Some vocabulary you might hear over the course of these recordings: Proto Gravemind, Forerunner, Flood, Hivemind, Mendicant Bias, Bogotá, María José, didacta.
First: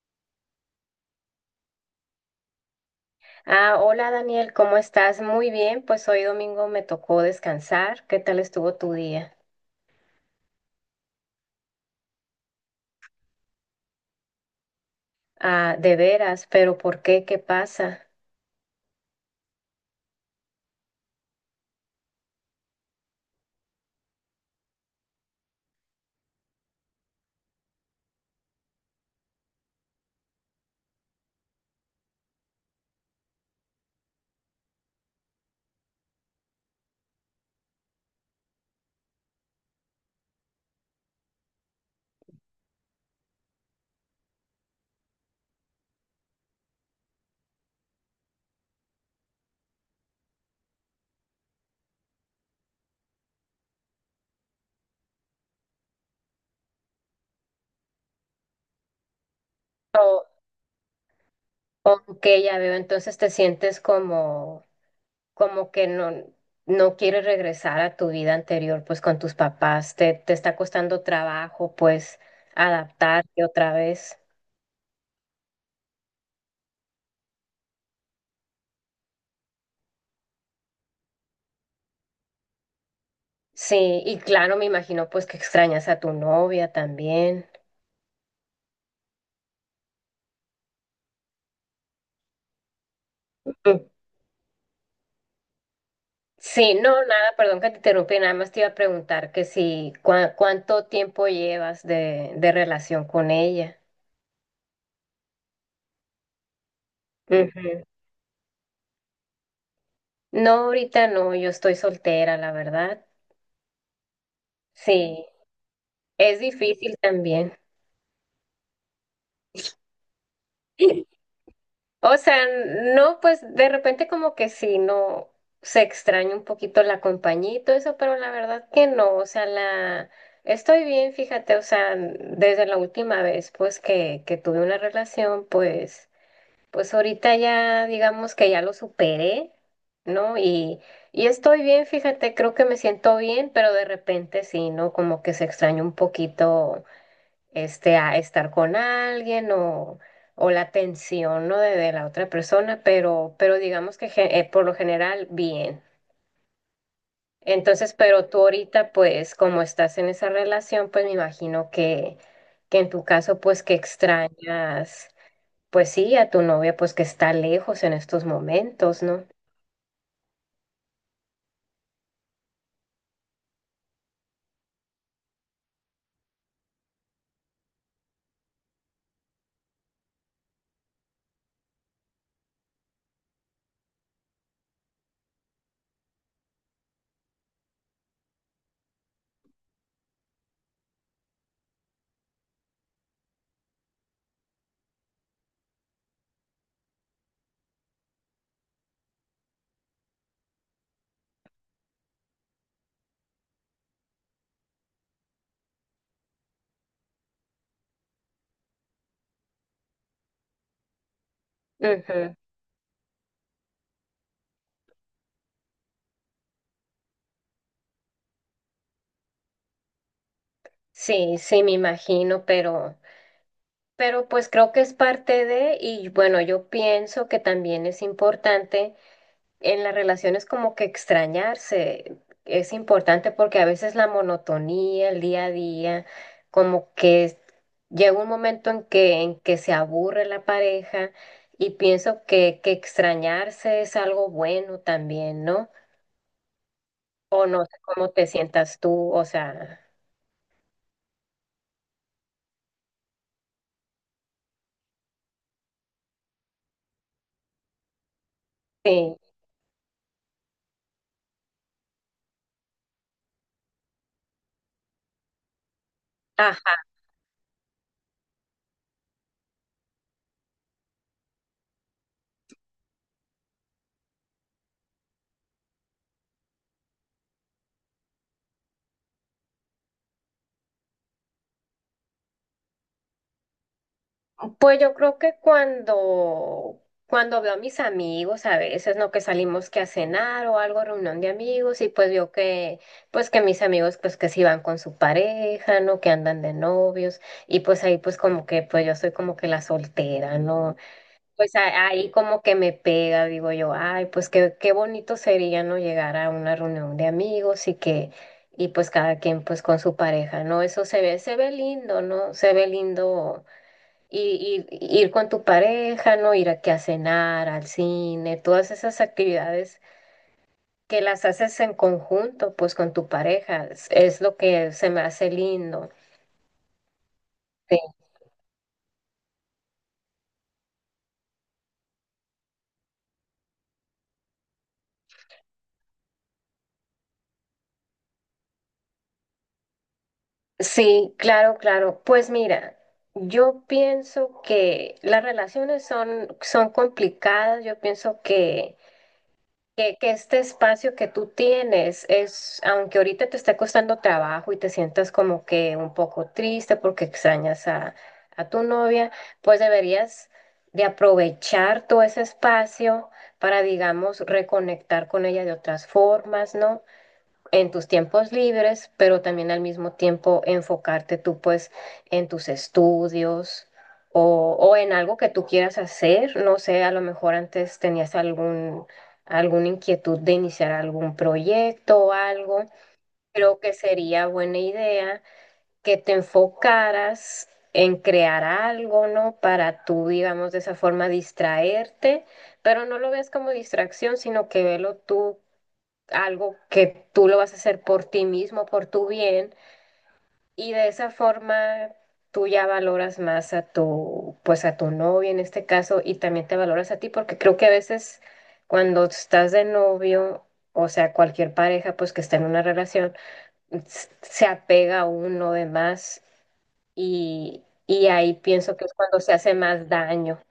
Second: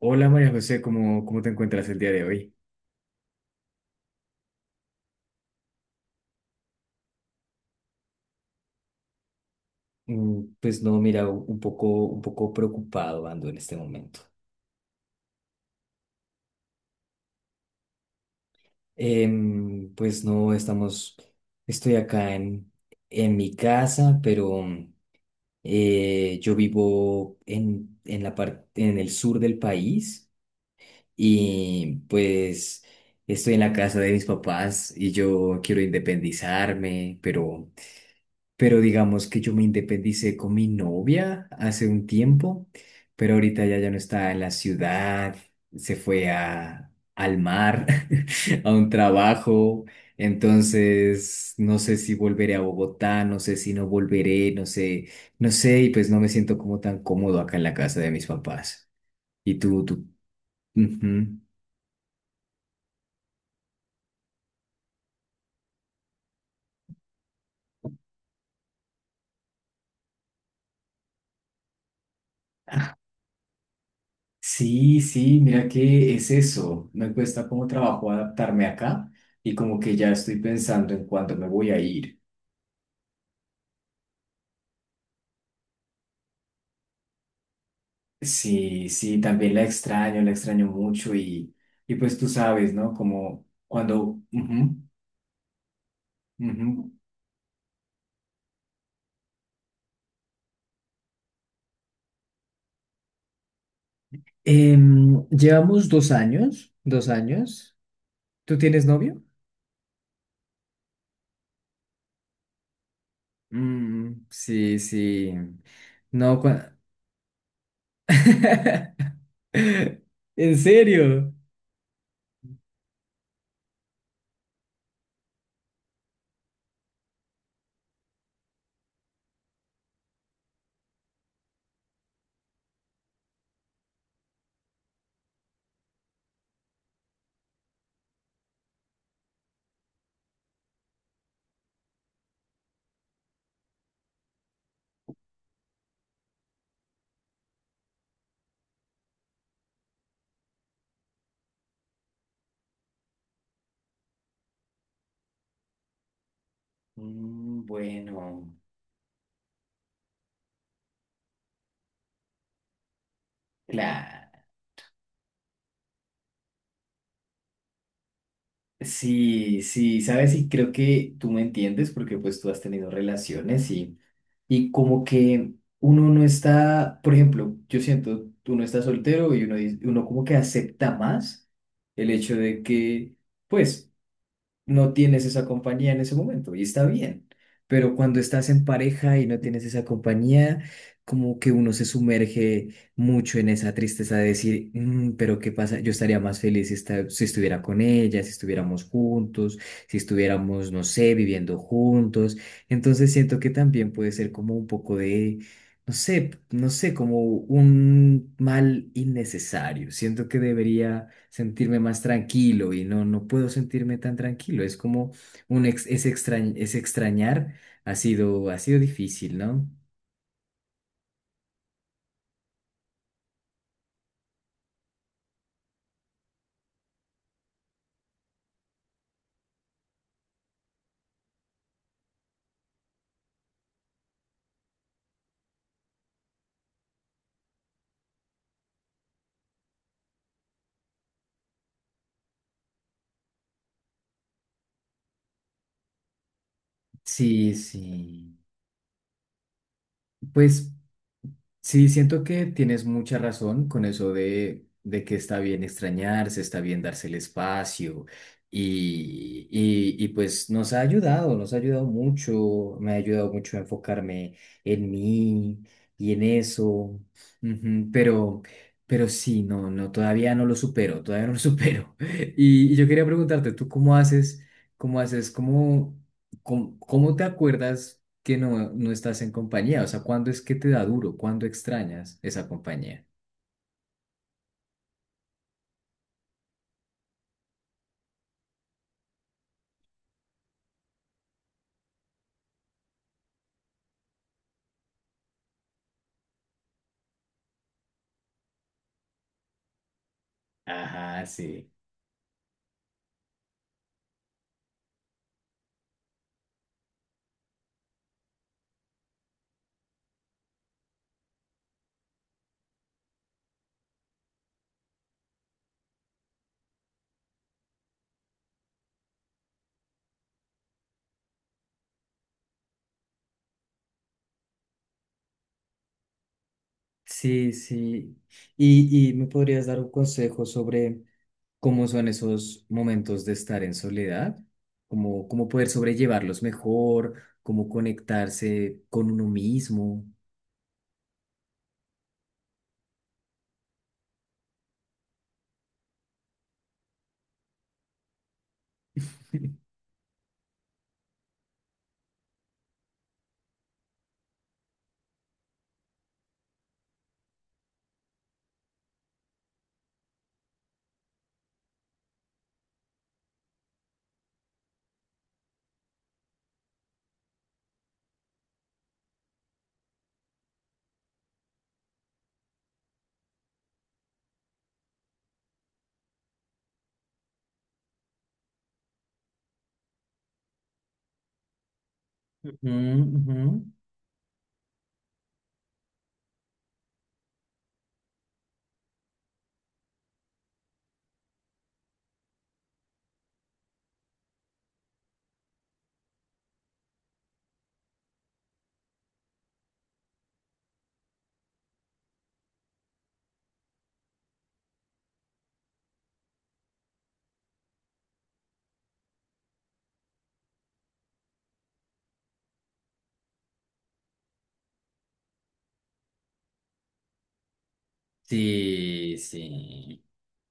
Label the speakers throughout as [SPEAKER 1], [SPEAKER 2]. [SPEAKER 1] Hola María José, ¿cómo te encuentras el día de hoy?
[SPEAKER 2] Ah, hola Daniel, ¿cómo estás? Muy bien, pues hoy domingo me tocó descansar. ¿Qué tal estuvo tu día?
[SPEAKER 1] Pues no, mira, un poco preocupado ando en este momento.
[SPEAKER 2] Ah, de veras, pero ¿por qué? ¿Qué pasa?
[SPEAKER 1] Pues no, estoy acá en, mi casa, pero yo vivo en la parte, en el sur del país y pues estoy en la casa de mis papás y yo quiero independizarme, pero digamos que yo me independicé con mi novia hace un tiempo, pero ahorita ella ya no está en la ciudad, se fue al mar, a un trabajo. Entonces, no sé si volveré a Bogotá, no sé si no volveré, no sé, no sé, y pues no me siento como tan cómodo acá en la casa de mis papás. ¿Y tú, tú?
[SPEAKER 2] O,
[SPEAKER 1] Ujú.
[SPEAKER 2] ok, ya veo, entonces te sientes como, como que no, no quieres regresar a tu vida anterior, pues con tus papás, te está costando trabajo, pues adaptarte otra vez.
[SPEAKER 1] Sí, sí, mira que es eso. Me cuesta como trabajo adaptarme acá y como que ya estoy pensando en cuándo me voy a ir.
[SPEAKER 2] Sí, y claro, me imagino pues que extrañas a tu novia también.
[SPEAKER 1] Sí, sí, también la extraño mucho y pues tú sabes, ¿no? Como cuando. Ujú,
[SPEAKER 2] Sí,
[SPEAKER 1] ujú.
[SPEAKER 2] no, nada, perdón que te interrumpí, nada más te iba a preguntar que si cuánto tiempo llevas de relación con ella.
[SPEAKER 1] Llevamos 2 años, 2 años.
[SPEAKER 2] Ujú.
[SPEAKER 1] ¿Tú tienes novio?
[SPEAKER 2] No, ahorita no, yo estoy soltera, la verdad.
[SPEAKER 1] Mm, sí,
[SPEAKER 2] Sí,
[SPEAKER 1] sí.
[SPEAKER 2] es
[SPEAKER 1] No,
[SPEAKER 2] difícil también.
[SPEAKER 1] ¿En serio?
[SPEAKER 2] O sea, no, pues de repente como que sí, no se extraña un poquito la compañía y todo eso, pero la verdad que no, o sea, la estoy bien, fíjate, o sea, desde la última vez pues que tuve una relación, pues pues ahorita ya digamos que ya lo superé, ¿no? Y estoy bien, fíjate, creo que me siento bien, pero de repente sí, ¿no? Como que se extraña un poquito este a estar con alguien o la atención, ¿no? De la otra persona, pero digamos que por lo general bien.
[SPEAKER 1] Mm,
[SPEAKER 2] Entonces, pero tú
[SPEAKER 1] bueno,
[SPEAKER 2] ahorita, pues, como estás en esa relación, pues me imagino que en tu caso, pues, que
[SPEAKER 1] claro.
[SPEAKER 2] extrañas. Pues sí, a tu novia, pues que está lejos en estos momentos, ¿no?
[SPEAKER 1] Sí, sí, sabes, y creo que tú me entiendes porque pues tú has tenido relaciones y como que uno no está, por ejemplo, yo siento, uno está soltero y uno como que acepta más el hecho de que, pues, no tienes esa compañía en ese momento y está bien, pero cuando estás en pareja y no tienes esa compañía, como que uno se sumerge mucho en esa tristeza de decir, "Mm, pero ¿qué pasa? Yo estaría más feliz si, si estuviera con ella, si estuviéramos juntos, si estuviéramos, no sé, viviendo juntos. Entonces siento que también puede ser como un poco de. No sé, no sé, como un mal innecesario. Siento que debería sentirme más
[SPEAKER 2] Ujú.
[SPEAKER 1] tranquilo y no, no puedo sentirme tan tranquilo. Es como un ex, es extrañ- es extrañar, ha sido difícil, ¿no?
[SPEAKER 2] Sí, sí, me imagino, pero pues creo que es parte de, y bueno, yo pienso que también es importante en las relaciones como que extrañarse, es importante porque a veces la monotonía, el día a día, como que llega un momento en que se aburre la pareja y pienso que extrañarse es algo bueno también, ¿no? O
[SPEAKER 1] Sí,
[SPEAKER 2] no sé cómo te
[SPEAKER 1] sí.
[SPEAKER 2] sientas tú, o sea,
[SPEAKER 1] Pues. Sí, siento que tienes mucha razón con eso de que está bien extrañarse, está bien darse el espacio
[SPEAKER 2] sí,
[SPEAKER 1] y, y pues nos ha ayudado mucho, me ha ayudado mucho a enfocarme en mí y en
[SPEAKER 2] ajá.
[SPEAKER 1] eso, ujú, pero, sí, no, no, todavía no lo supero, todavía no lo supero. Y yo quería preguntarte, ¿tú cómo haces, cómo te acuerdas? Que no, no estás en compañía. O sea, ¿cuándo es que te da duro? ¿Cuándo extrañas esa compañía?
[SPEAKER 2] Pues yo creo que cuando, cuando veo a mis amigos, a veces, ¿no? Que salimos que a cenar o algo, reunión de amigos, y pues veo que, pues que mis amigos, pues que sí van con su pareja, ¿no? Que andan de novios, y pues ahí pues como que, pues yo soy como que la soltera, ¿no?
[SPEAKER 1] Ajá,
[SPEAKER 2] Pues
[SPEAKER 1] sí.
[SPEAKER 2] ahí como que me pega, digo yo, ay, pues qué, qué bonito sería, ¿no? Llegar a una reunión de amigos y que, y pues cada quien pues con su pareja, ¿no? Eso se ve lindo, ¿no? Se ve lindo ir, ir con tu pareja, ¿no? Ir aquí a cenar, al cine, todas esas actividades que las haces en conjunto, pues con tu pareja, es lo que se me hace lindo.
[SPEAKER 1] Sí, sí. ¿Y me podrías dar un consejo sobre cómo son esos momentos de estar en soledad? ¿Cómo poder sobrellevarlos mejor? ¿Cómo conectarse con uno mismo?
[SPEAKER 2] Sí, claro, claro. Pues mira, yo pienso que las relaciones son, son complicadas. Yo pienso que este espacio que tú tienes es, aunque ahorita te está costando trabajo y te sientas como que un poco triste porque extrañas a tu novia, pues deberías de aprovechar todo ese espacio para, digamos, reconectar con ella de otras formas, ¿no? En tus tiempos libres, pero también al mismo tiempo enfocarte tú pues en tus estudios o en algo que tú quieras hacer. No sé, a lo mejor antes tenías algún, alguna inquietud de iniciar algún proyecto o algo.
[SPEAKER 1] Ujú, ujú.
[SPEAKER 2] Creo que sería buena idea que te enfocaras en crear algo, ¿no? Para tú, digamos, de esa forma distraerte, pero no lo veas como distracción, sino que velo tú algo que tú lo vas a hacer por ti mismo, por tu bien, y de esa forma tú ya valoras más a tu, pues a tu novio en este caso, y también te valoras a ti, porque creo que a veces cuando estás de novio, o sea, cualquier pareja pues que está en una relación, se apega a uno de más y ahí pienso que es
[SPEAKER 1] Sí,
[SPEAKER 2] cuando se hace más
[SPEAKER 1] sí.
[SPEAKER 2] daño,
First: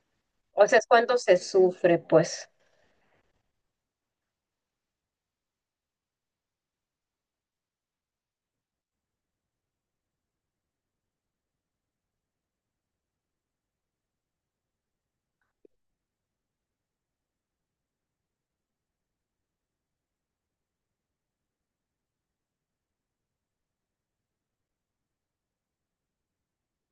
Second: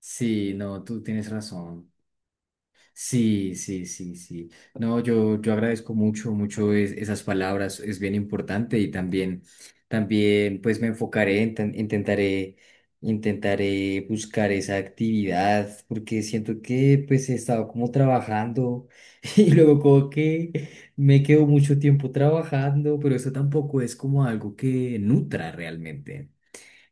[SPEAKER 1] Sí,
[SPEAKER 2] o sea,
[SPEAKER 1] no,
[SPEAKER 2] es
[SPEAKER 1] tú
[SPEAKER 2] cuando
[SPEAKER 1] tienes
[SPEAKER 2] se
[SPEAKER 1] razón.
[SPEAKER 2] sufre, pues.
[SPEAKER 1] Sí, sí, sí, sí. No, yo agradezco mucho, mucho esas palabras, es bien importante y también, también pues me enfocaré, intentaré buscar esa actividad porque siento que pues he estado como trabajando y luego como que me quedo mucho tiempo trabajando, pero eso tampoco es como algo que nutra realmente.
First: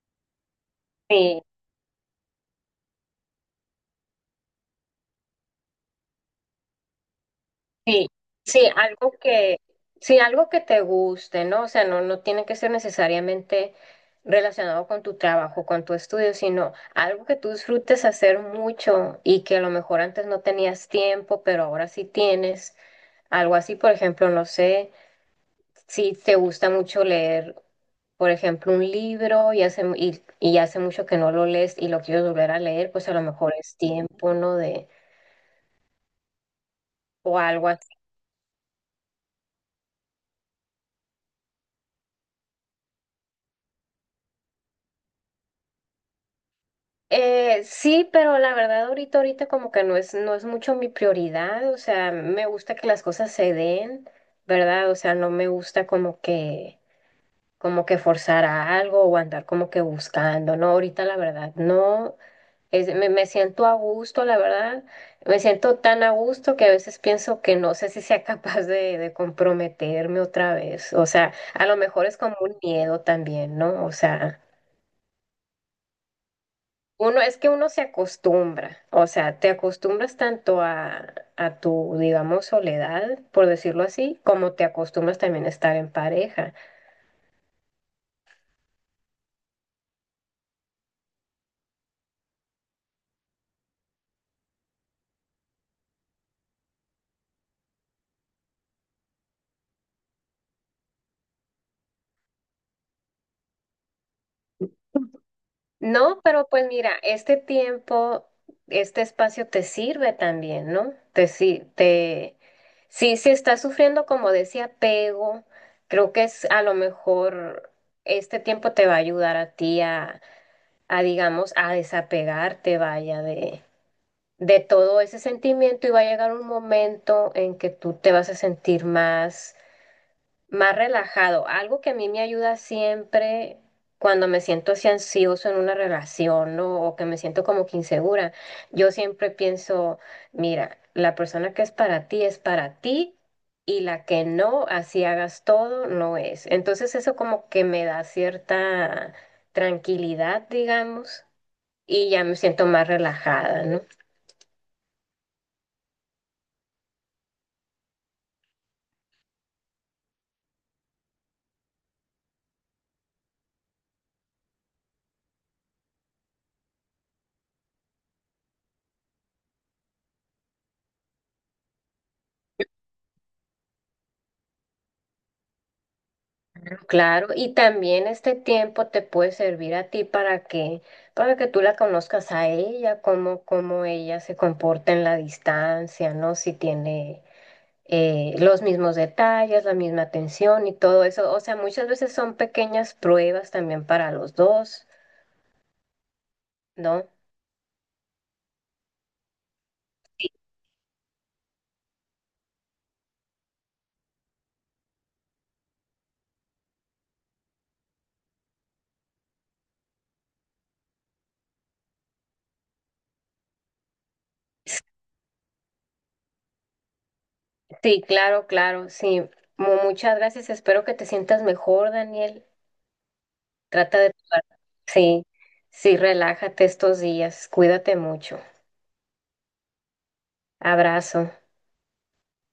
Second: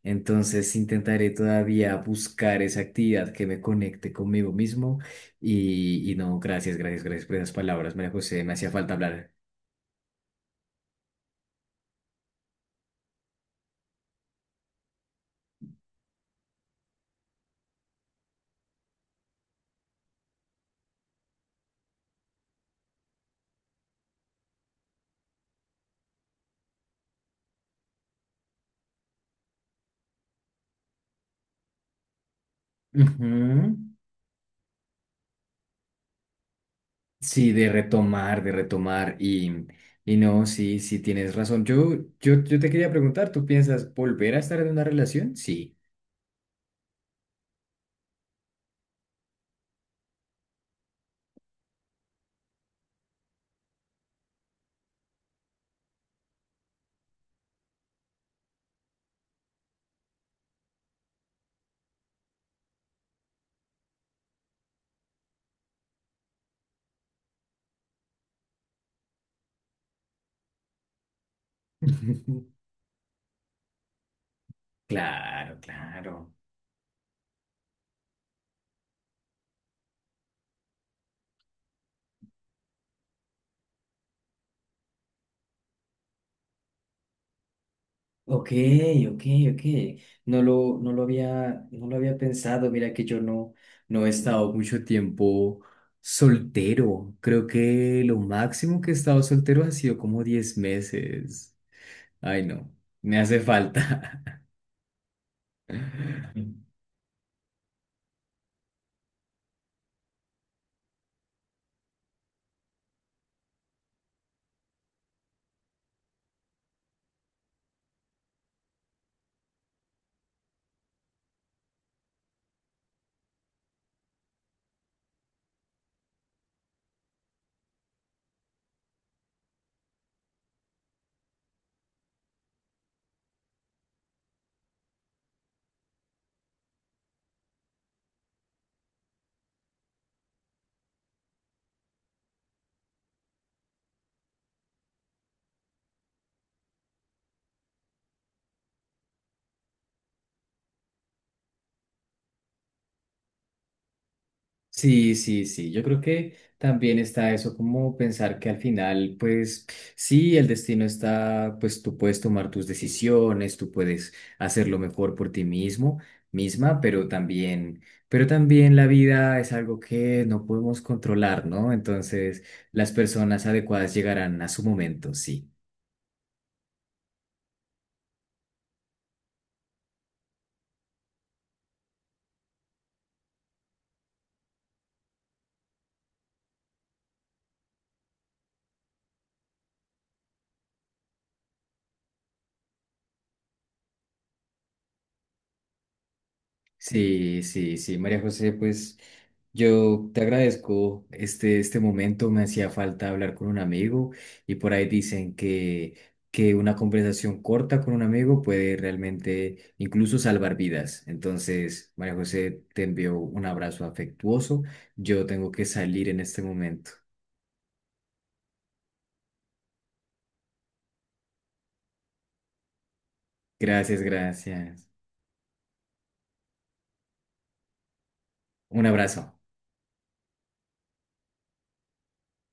[SPEAKER 1] Entonces intentaré
[SPEAKER 2] Sí.
[SPEAKER 1] todavía buscar esa actividad que me conecte conmigo mismo y no, gracias, gracias, gracias por esas palabras,
[SPEAKER 2] Sí,
[SPEAKER 1] María José, me
[SPEAKER 2] sí,
[SPEAKER 1] hacía falta
[SPEAKER 2] algo
[SPEAKER 1] hablar.
[SPEAKER 2] que, sí, algo que te guste, ¿no? O sea, no, no tiene que ser necesariamente relacionado con tu trabajo, con tu estudio, sino algo que tú disfrutes hacer mucho y que a lo mejor antes no tenías tiempo, pero ahora sí tienes. Algo así, por ejemplo, no sé, si te gusta mucho leer, por ejemplo, un libro y y hace mucho que no lo lees y lo quieres volver a leer, pues a lo mejor
[SPEAKER 1] Ujú.
[SPEAKER 2] es tiempo, ¿no? De, o
[SPEAKER 1] Sí,
[SPEAKER 2] algo.
[SPEAKER 1] de retomar y no, sí, sí tienes razón. Yo te quería preguntar, ¿tú piensas volver a estar en una relación? Sí.
[SPEAKER 2] Sí, pero la verdad ahorita, ahorita como que no es, no es mucho mi prioridad, o sea, me gusta que las cosas se den, ¿verdad? O sea, no me gusta como que forzar a algo o andar como que buscando, ¿no? Ahorita la verdad, no, es, me siento a gusto, la verdad, me siento tan a gusto que a veces pienso que no sé si sea capaz de comprometerme otra vez, o sea, a lo mejor es como un miedo también, ¿no? O sea...
[SPEAKER 1] Claro, claro.
[SPEAKER 2] Uno, es que uno se acostumbra, o sea, te acostumbras tanto a tu, digamos, soledad, por decirlo así, como te acostumbras también a estar en pareja.
[SPEAKER 1] Ok, ok, ok. No lo había pensado. Mira que yo no, no he estado mucho tiempo soltero. Creo que lo máximo que he estado soltero ha sido como 10 meses. Ay, no, me hace falta.
[SPEAKER 2] No, pero pues mira, este tiempo, este espacio te sirve también, ¿no? Te, si- te, sí, si estás sufriendo como de ese apego, creo que es a lo mejor este tiempo te va a ayudar a ti a digamos, a desapegarte, vaya, de todo ese sentimiento y va a llegar un momento en que tú te vas a sentir más, más relajado. Algo que a mí me ayuda siempre cuando me siento así ansioso en una relación, ¿no? O que me siento como que insegura. Yo siempre pienso, mira, la persona que es para ti es para ti. Y la que no, así hagas todo, no es. Entonces eso como que me da cierta tranquilidad, digamos, y ya me siento más relajada, ¿no?
[SPEAKER 1] Sí, sí, sí. Yo creo que también está eso como pensar que al final, pues sí, el destino está, pues tú puedes tomar tus decisiones, tú puedes hacerlo mejor por ti mismo, misma, pero también, la vida es algo que no podemos controlar, ¿no? Entonces, las personas adecuadas llegarán a su momento, sí.
[SPEAKER 2] Claro, y también este tiempo te puede servir a ti para que tú la conozcas a ella, cómo, cómo ella se comporta en la distancia, ¿no? Si tiene los mismos detalles, la misma atención y todo eso. O sea, muchas veces son pequeñas pruebas también para los dos, ¿no?
[SPEAKER 1] Sí, sí, sí, María José, pues yo te agradezco este momento, me hacía falta hablar con un amigo y por ahí dicen que, una conversación corta con un amigo puede realmente incluso salvar vidas. Entonces, María José, te envío un abrazo afectuoso, yo tengo que salir en este momento.
[SPEAKER 2] Sí, claro, claro, sí. Muchas gracias. Espero que te sientas mejor, Daniel. Trata
[SPEAKER 1] Gracias,
[SPEAKER 2] de...
[SPEAKER 1] gracias.
[SPEAKER 2] Sí, sí, relájate estos días. Cuídate mucho.
[SPEAKER 1] Un abrazo.
[SPEAKER 2] Abrazo.